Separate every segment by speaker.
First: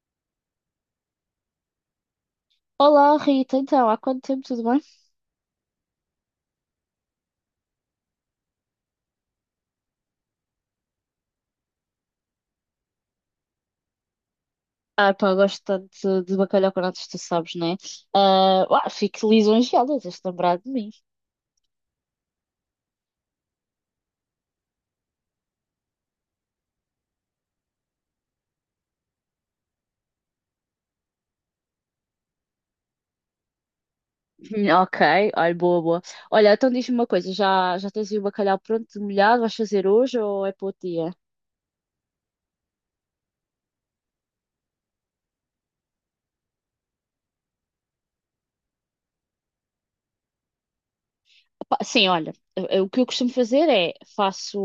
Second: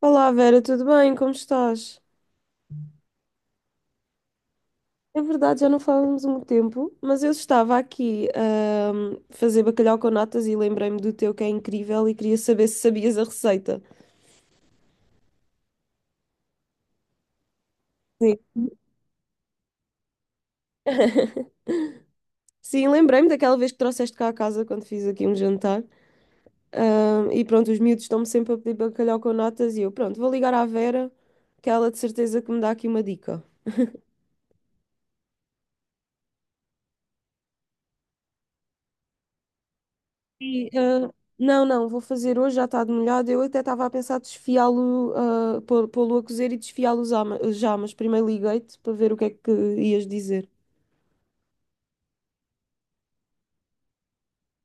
Speaker 1: Olá Vera, tudo bem? Como estás?
Speaker 2: Olá Rita, então há quanto tempo, tudo bem?
Speaker 1: É verdade, já não falamos há muito tempo, mas eu estava aqui a fazer bacalhau com natas e lembrei-me do teu que é incrível e queria saber se sabias a receita.
Speaker 2: Pá, gosto tanto de bacalhau com natas, tu sabes, né?
Speaker 1: Sim.
Speaker 2: Fico lisonjeada, tens de lembrar de mim.
Speaker 1: Sim, lembrei-me daquela vez que trouxeste cá a casa quando fiz aqui um jantar. E pronto, os miúdos estão-me sempre a pedir bacalhau com natas e eu, pronto, vou ligar à Vera, que ela de certeza que me dá aqui uma dica.
Speaker 2: Ok, olha, boa, boa. Olha, então diz-me uma coisa, já tens aí o bacalhau pronto, molhado, vais fazer hoje ou é para
Speaker 1: E,
Speaker 2: outro dia?
Speaker 1: não, não, vou fazer hoje, já está de molhado. Eu até estava a pensar desfiá-lo, pô-lo a cozer e desfiá-lo já, mas primeiro liguei-te para ver o que é que ias dizer.
Speaker 2: Pá, sim, olha, o que eu costumo fazer é faço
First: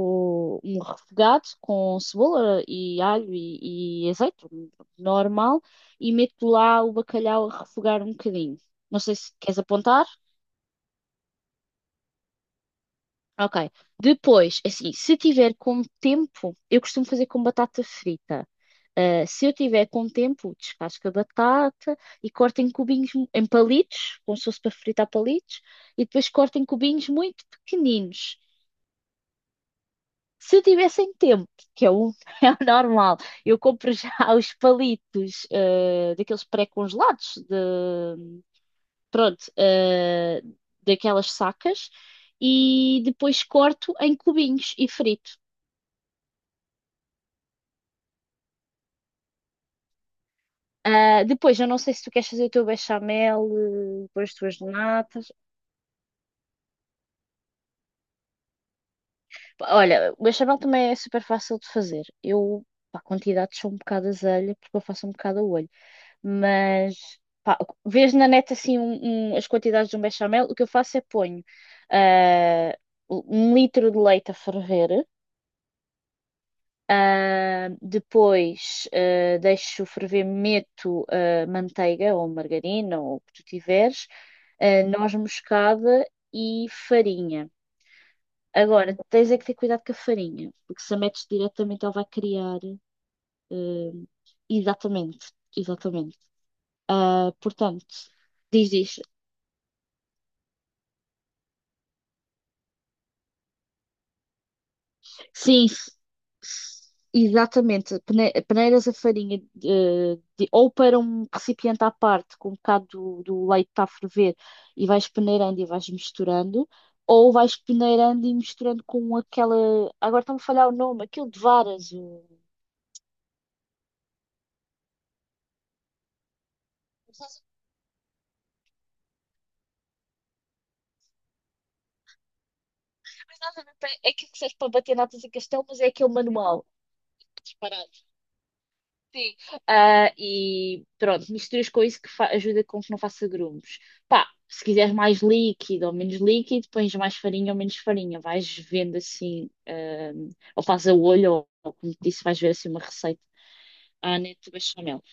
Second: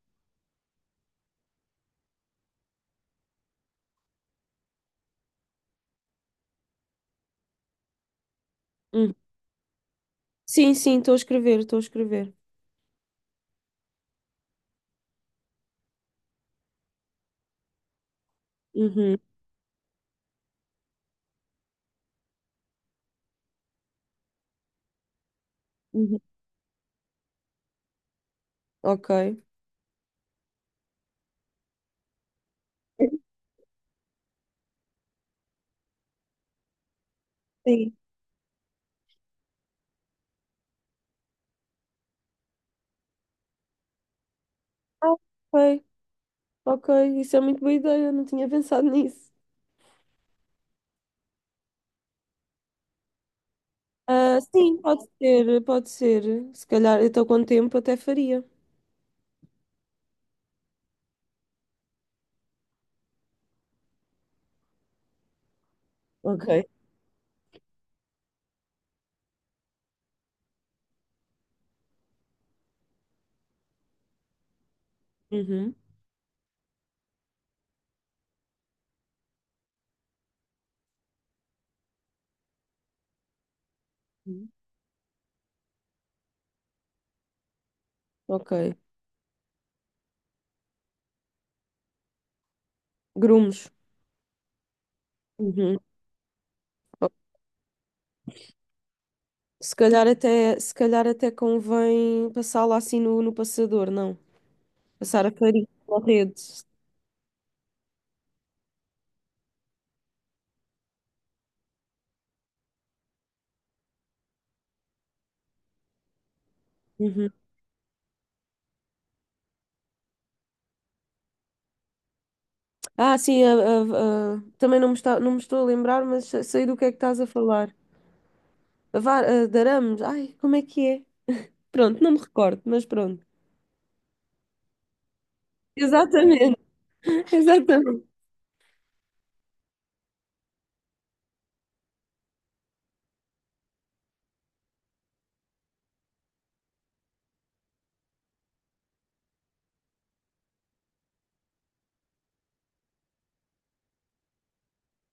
Speaker 2: um refogado com cebola e alho e azeite, um normal, e meto lá o bacalhau a refogar um bocadinho. Não
Speaker 1: Hum.
Speaker 2: sei se queres apontar.
Speaker 1: Sim, sim, estou a escrever, estou a escrever.
Speaker 2: Ok. Depois, assim, se tiver com tempo, eu costumo fazer com batata frita.
Speaker 1: Uhum,
Speaker 2: Se eu tiver com tempo, descasco a batata e corto em cubinhos, em palitos, como se fosse para fritar palitos, e
Speaker 1: uhum.
Speaker 2: depois corto em cubinhos muito pequeninos.
Speaker 1: Ok.
Speaker 2: Se tivessem tempo, que é o, é o normal, eu compro já os palitos, daqueles pré-congelados,
Speaker 1: Sim.
Speaker 2: de, pronto, daquelas sacas, e depois corto em cubinhos e
Speaker 1: Ah,
Speaker 2: frito.
Speaker 1: ok, ok, isso é muito boa ideia, não tinha pensado nisso.
Speaker 2: Depois, eu não sei se tu queres fazer o teu bechamel com as
Speaker 1: Ah,
Speaker 2: tuas
Speaker 1: sim, pode
Speaker 2: natas.
Speaker 1: ser, pode ser. Se calhar, eu estou com o tempo, até faria.
Speaker 2: Pá, olha, o bechamel também é super fácil de fazer. Eu, pá, quantidades são um bocado azelha, porque eu faço um bocado a olho.
Speaker 1: Ok.
Speaker 2: Mas, pá, vês na net assim as quantidades de um bechamel. O que eu faço é ponho ah, um litro de leite a ferver.
Speaker 1: Uhum.
Speaker 2: Deixo ferver, meto manteiga ou margarina ou o que tu tiveres, noz moscada e farinha.
Speaker 1: Ok.
Speaker 2: Agora, tens é que ter cuidado com a farinha, porque se a metes diretamente ela vai criar.
Speaker 1: Grumos.
Speaker 2: ah, Exatamente,
Speaker 1: Uhum.
Speaker 2: exatamente. Portanto, diz.
Speaker 1: Se calhar até convém passá-la assim no passador, não? Passar a farinha
Speaker 2: Sim,
Speaker 1: na rede.
Speaker 2: exatamente, peneiras a farinha ou para um recipiente à parte com um bocado do leite que está a ferver e vais peneirando e vais misturando,
Speaker 1: Uhum.
Speaker 2: ou vais peneirando e misturando com aquela. Agora está-me a falhar o nome, aquilo de varas. O...
Speaker 1: Ah, sim, também não me está, não me estou a lembrar, mas sei do que é que estás a
Speaker 2: Mas
Speaker 1: falar. A var, a darames. Ai, como é que é? Pronto, não me recordo, mas pronto.
Speaker 2: nada a ver, é aquilo que serve para bater natas e castelo, mas é aquele
Speaker 1: Exatamente.
Speaker 2: manual.
Speaker 1: Exatamente.
Speaker 2: Sim. E pronto, misturas com isso que ajuda com que não faça grumos. Pá, se quiseres mais líquido ou menos líquido, pões mais farinha ou menos farinha. Vais vendo assim, ou faz a olho, ou como te disse, vais ver assim uma receita. Neto bechamel.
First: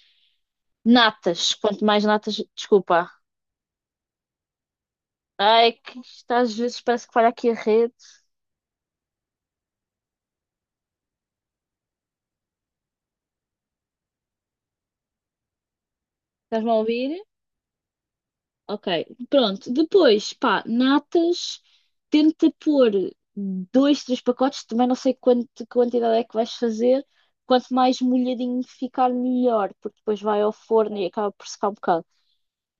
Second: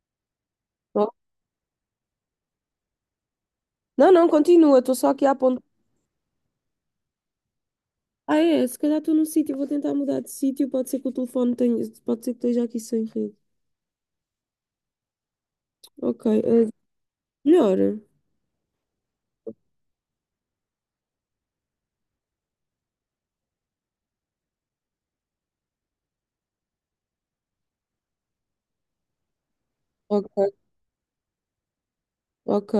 Speaker 1: Oh,
Speaker 2: Natas, quanto mais natas, desculpa.
Speaker 1: não, não, continua, estou só aqui a apontar.
Speaker 2: Ai, que isto às vezes parece que falha aqui a rede.
Speaker 1: Ah, é? Se calhar estou num sítio, vou tentar mudar de sítio. Pode ser que o telefone tenha. Pode ser que esteja aqui sem rede. Ok. eh,
Speaker 2: Estás-me a ouvir?
Speaker 1: melhor.
Speaker 2: Ok, pronto. Depois, pá, natas, tenta pôr dois, três pacotes, também não sei quanto, quantidade é que vais fazer. Quanto mais molhadinho ficar, melhor, porque depois
Speaker 1: Ok,
Speaker 2: vai ao forno e acaba por secar um bocado.
Speaker 1: ok.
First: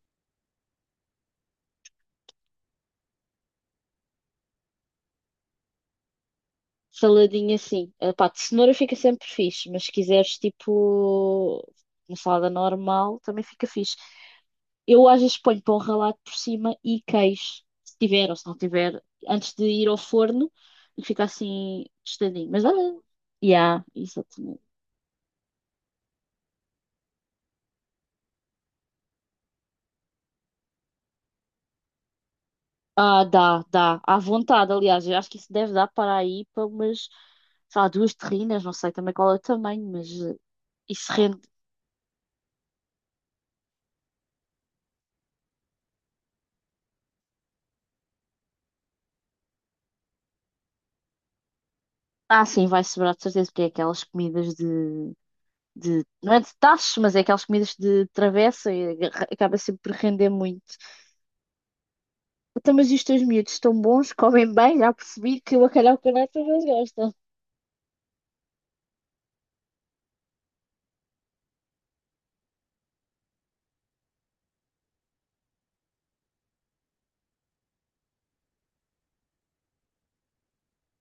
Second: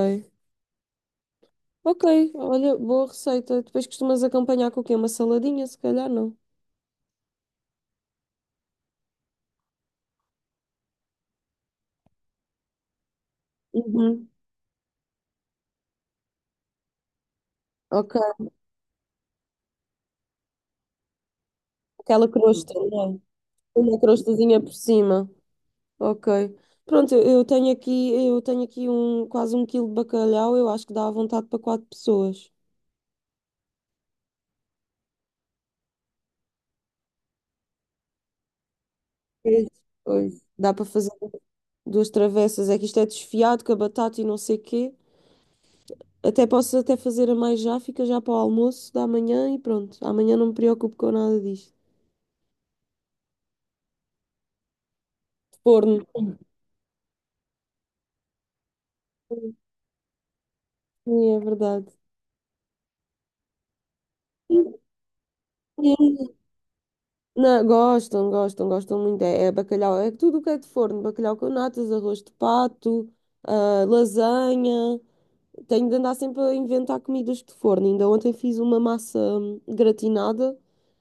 Speaker 1: Ok, olha, boa receita. Depois costumas acompanhar com o quê? Uma saladinha, se calhar, não?
Speaker 2: Saladinha assim. Pá, de cenoura fica sempre fixe, mas se quiseres tipo uma salada normal, também fica fixe.
Speaker 1: Uhum.
Speaker 2: Eu às vezes ponho pão ralado por cima e queijo, se tiver
Speaker 1: Ok,
Speaker 2: ou se não tiver, antes de ir ao forno e fica assim
Speaker 1: aquela
Speaker 2: tostadinho. Mas
Speaker 1: crosta,
Speaker 2: olha,
Speaker 1: não é?
Speaker 2: yeah,
Speaker 1: Uma crostazinha
Speaker 2: exatamente.
Speaker 1: por cima. Ok. Pronto, eu tenho aqui um, quase um quilo de bacalhau. Eu acho que dá à vontade para quatro pessoas.
Speaker 2: Dá, dá, à vontade, aliás, eu acho que isso deve dar para aí para umas, sei lá, duas terrinas, não sei também qual é o
Speaker 1: Pois,
Speaker 2: tamanho, mas
Speaker 1: pois. Dá para fazer
Speaker 2: isso rende.
Speaker 1: duas travessas. É que isto é desfiado com a batata e não sei quê. Até posso até fazer a mais já, fica já para o almoço da manhã e pronto. Amanhã não me preocupo com nada disto.
Speaker 2: Sim, vai sobrar de certeza, porque é aquelas comidas de
Speaker 1: Forno.
Speaker 2: não é de tachos, mas é aquelas comidas de travessa e acaba sempre por render muito.
Speaker 1: Sim, é verdade.
Speaker 2: Então, mas e os teus miúdos estão bons, comem
Speaker 1: Sim,
Speaker 2: bem, já percebi que o bacalhau com
Speaker 1: sim.
Speaker 2: nata eles gostam.
Speaker 1: Não, gostam, gostam, gostam muito. É, é bacalhau, é tudo o que é de forno. Bacalhau com natas, arroz de pato, lasanha. Tenho de andar sempre a inventar comidas de forno. Ainda ontem fiz uma massa gratinada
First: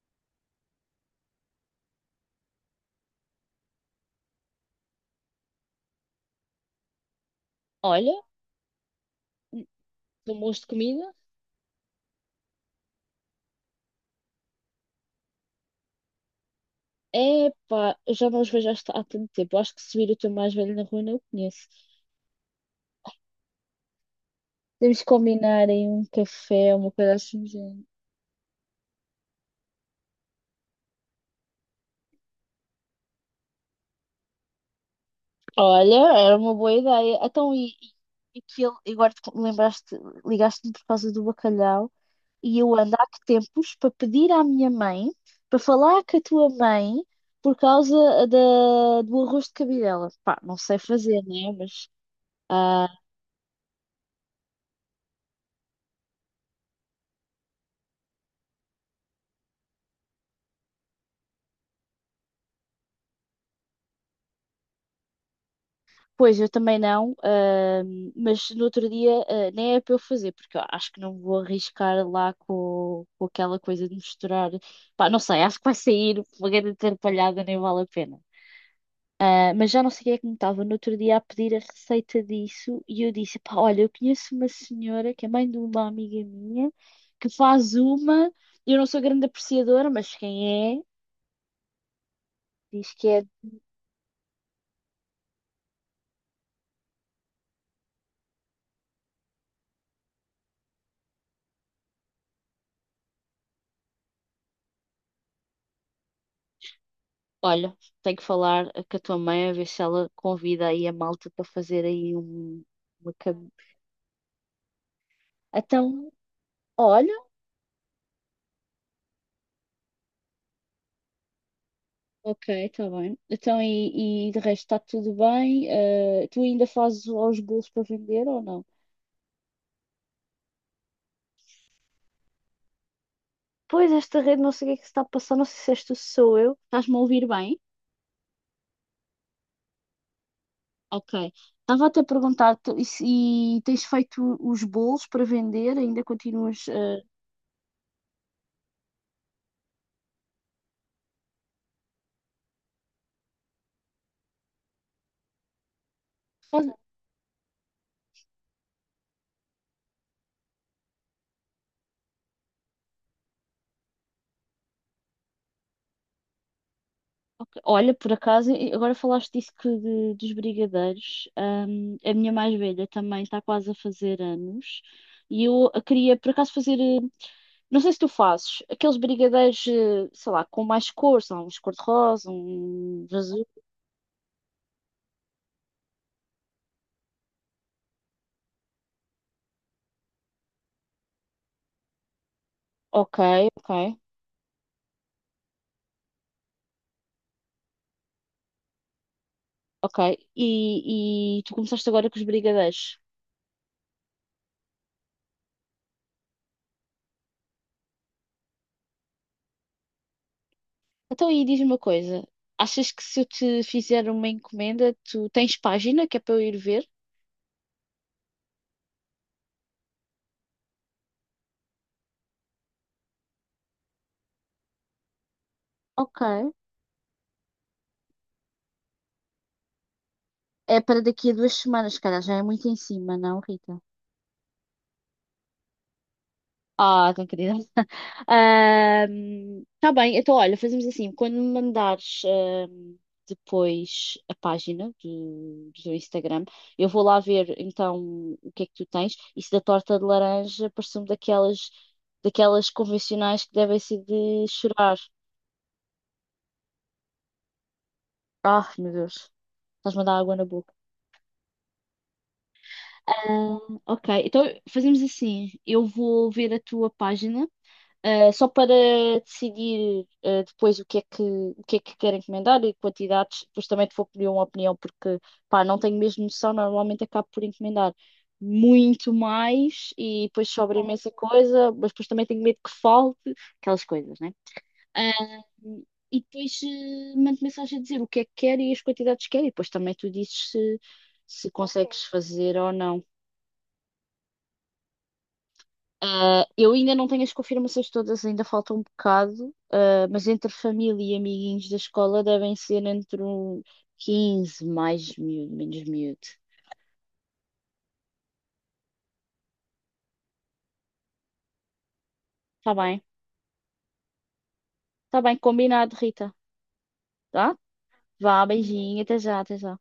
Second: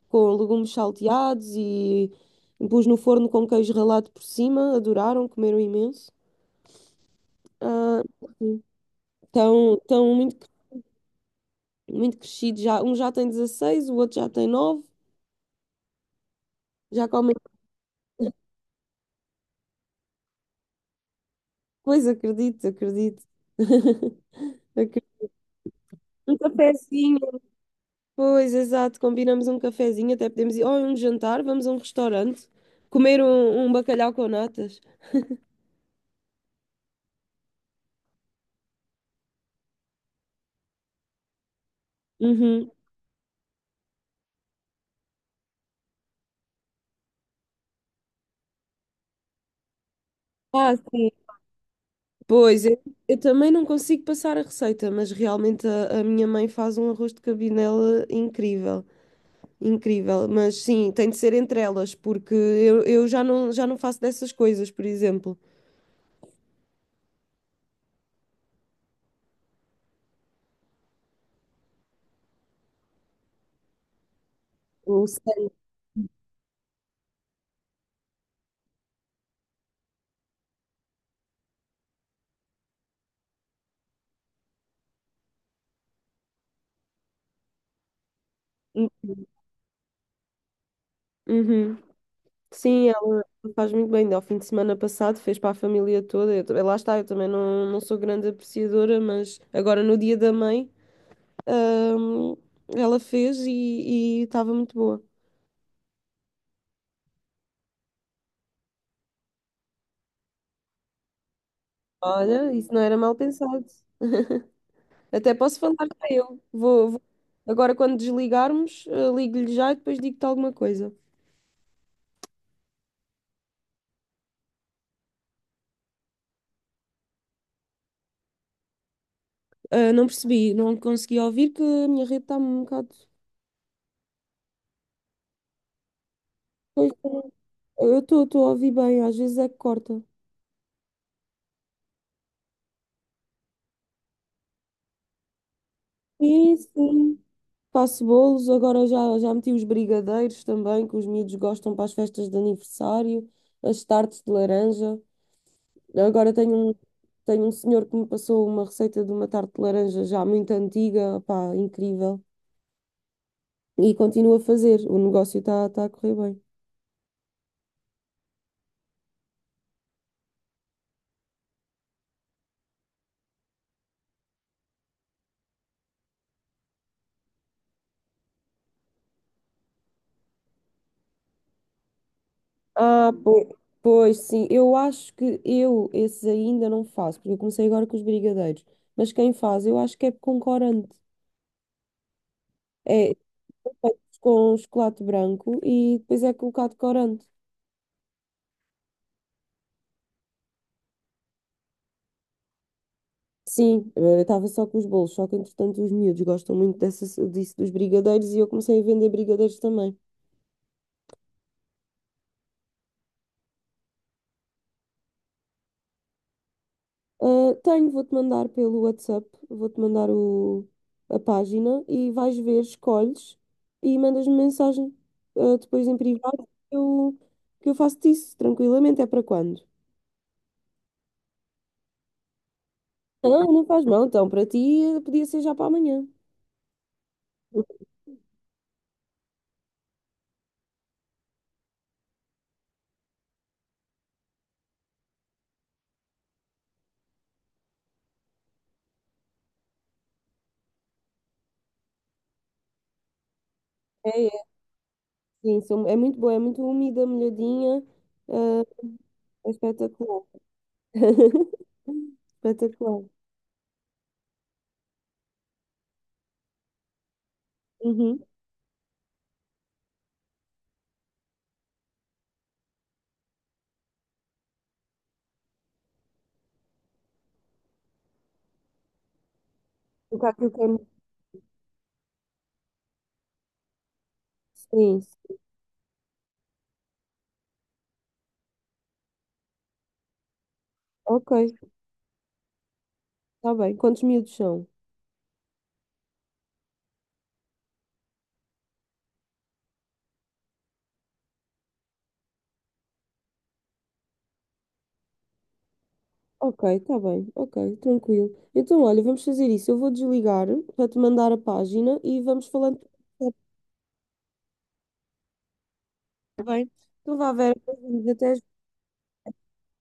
Speaker 1: com legumes salteados e pus no forno com queijo ralado por cima. Adoraram, comeram imenso. Ah,
Speaker 2: Olha,
Speaker 1: estão
Speaker 2: estão
Speaker 1: muito,
Speaker 2: bons de comida.
Speaker 1: muito crescidos já. Um já tem 16, o outro já tem 9. Já comem
Speaker 2: É pá, eu já não os vejo há, há tanto tempo. Eu acho que se vir o teu mais velho na rua não o conheço.
Speaker 1: coisa, acredito, acredito.
Speaker 2: Temos que
Speaker 1: Acredito.
Speaker 2: combinar em um
Speaker 1: Um
Speaker 2: café, uma coisa
Speaker 1: cafezinho.
Speaker 2: assim do género.
Speaker 1: Pois, exato. Combinamos um cafezinho, até podemos ir. Ou a um jantar, vamos a um restaurante. Comer um, bacalhau com natas.
Speaker 2: Olha, era uma boa ideia. Então, e que ele, agora te lembraste, ligaste-me por causa do bacalhau. E
Speaker 1: Uhum.
Speaker 2: eu ando há que tempos para pedir à minha mãe para falar com a tua mãe por causa do arroz de cabidela. Pá, não
Speaker 1: Ah,
Speaker 2: sei
Speaker 1: sim.
Speaker 2: fazer, né? Mas.
Speaker 1: Pois, eu,
Speaker 2: ah,
Speaker 1: eu também não consigo passar a receita, mas realmente a minha mãe faz um arroz de cabidela incrível. Incrível, mas sim, tem de ser entre elas, porque eu já não faço dessas coisas, por exemplo.
Speaker 2: Pois, eu também não, mas no outro dia, nem é para eu fazer, porque eu acho que não vou arriscar lá com aquela coisa de misturar.
Speaker 1: Eu
Speaker 2: Pá, não sei,
Speaker 1: sei-
Speaker 2: acho que vai sair uma grande atrapalhada, nem vale a pena. Mas já não sei quem é que me estava no outro dia a pedir a receita disso e eu disse, pá, olha, eu conheço uma senhora que é mãe de uma amiga minha que faz uma, eu não sou grande apreciadora, mas quem é,
Speaker 1: Uhum. Sim,
Speaker 2: diz que é.
Speaker 1: ela faz muito bem. Ao fim de semana passado fez para a família toda. Eu, lá está, eu também não, não sou grande apreciadora, mas agora no dia da mãe, ahm, ela fez e estava muito boa.
Speaker 2: Olha, tenho que falar com a tua mãe a ver se ela convida aí a malta para fazer aí
Speaker 1: Olha,
Speaker 2: um,
Speaker 1: isso não era
Speaker 2: uma...
Speaker 1: mal pensado. Até posso falar para
Speaker 2: Então,
Speaker 1: eu. Vou, vou-
Speaker 2: olha,
Speaker 1: Agora, quando desligarmos, ligo-lhe já e depois digo-te alguma coisa.
Speaker 2: ok, está bem. Então, e de resto está tudo bem? Tu ainda fazes os bolos para vender ou não?
Speaker 1: Ah, não percebi, não consegui ouvir que a minha rede está um bocado.
Speaker 2: Pois, esta rede não sei o que é que se está a passar, não sei se este sou eu.
Speaker 1: Pois,
Speaker 2: Estás-me a ouvir bem?
Speaker 1: eu estou a ouvir bem, às vezes é que corta.
Speaker 2: Ok. Estava até a perguntar tu- e, se- e tens feito os bolos para vender? Ainda
Speaker 1: Sim,
Speaker 2: continuas.
Speaker 1: sim. Faço bolos, agora já meti os brigadeiros também, que os miúdos gostam para as festas de aniversário, as tartes de laranja. Agora tenho um,
Speaker 2: Faz-
Speaker 1: tenho um senhor que me passou uma receita de uma tarte de laranja já muito antiga, pá, incrível. E continuo a fazer, o negócio está a correr bem.
Speaker 2: ok. Olha, por acaso, e agora falaste disso dos brigadeiros. Hum, a minha mais velha também está quase a fazer anos e eu a queria, por acaso, fazer. Não sei se tu fazes aqueles brigadeiros, sei lá, com mais cores, sei lá, uns cor-de-rosa, um
Speaker 1: Ah,
Speaker 2: azul.
Speaker 1: pois, pois sim, eu acho que eu esses ainda não faço, porque eu comecei agora com os brigadeiros. Mas quem faz, eu acho que é com corante. É
Speaker 2: Ok, ok.
Speaker 1: são com chocolate branco e depois é colocado corante.
Speaker 2: Ok, e tu começaste agora com os brigadeiros.
Speaker 1: Sim, eu estava só com os bolos, só que entretanto os miúdos gostam muito dessa, disso dos brigadeiros e eu comecei a vender brigadeiros também.
Speaker 2: Então aí diz-me uma coisa: achas que se eu te fizer uma encomenda, tu tens página que é para eu ir ver?
Speaker 1: Ah, tenho, vou-te mandar pelo WhatsApp, vou-te mandar o, a página e vais ver, escolhes e mandas-me mensagem. Ah, depois em
Speaker 2: Ok.
Speaker 1: privado eu, que eu faço-te isso tranquilamente, é para quando?
Speaker 2: É para daqui a duas semanas, cara, já é muito em cima, não,
Speaker 1: Não, não
Speaker 2: Rita?
Speaker 1: faz mal, então para ti podia ser já para amanhã.
Speaker 2: Ah, tão querida. Está bem, então olha, fazemos assim, quando me mandares depois a página do teu Instagram, eu vou lá ver então o que é que tu tens. Isso da torta de laranja parece-me daquelas, daquelas convencionais que devem ser
Speaker 1: É, é,
Speaker 2: de chorar.
Speaker 1: sim, é muito boa, é muito úmida, molhadinha, ah,
Speaker 2: Ah, meu Deus,
Speaker 1: é
Speaker 2: estás-me a dar
Speaker 1: espetacular.
Speaker 2: água na boca.
Speaker 1: Espetacular.
Speaker 2: Ah, ok, então fazemos assim, eu vou ver a tua página.
Speaker 1: Uhum.
Speaker 2: Só para decidir depois o que é que, o que é que quero encomendar e quantidades, depois também te vou pedir uma opinião, porque pá, não tenho mesmo noção, normalmente acabo por encomendar muito mais
Speaker 1: O
Speaker 2: e
Speaker 1: que é que
Speaker 2: depois
Speaker 1: eu quero?
Speaker 2: sobra imensa coisa, mas depois também tenho medo que falte, aquelas coisas, né?
Speaker 1: Sim, sim.
Speaker 2: Uh, e depois mando mensagem a dizer o que é que quero e as quantidades que quero, e depois também tu dizes se,
Speaker 1: Ok,
Speaker 2: se consegues fazer ou não.
Speaker 1: está bem. Quantos miúdos são?
Speaker 2: Eu ainda não tenho as confirmações todas, ainda falta um bocado, mas entre família e amiguinhos da escola devem ser entre um 15, mais miúdo, menos miúdo.
Speaker 1: Ok, está bem, ok, tranquilo. Então, olha, vamos fazer isso. Eu vou desligar para te mandar a página e vamos
Speaker 2: Tá
Speaker 1: falando.
Speaker 2: bem, tá bem, combinado, Rita.
Speaker 1: Está bem? Então, vá, Vera,
Speaker 2: Tá?
Speaker 1: beijinhos, até já.
Speaker 2: Vá, beijinho, até já, até já.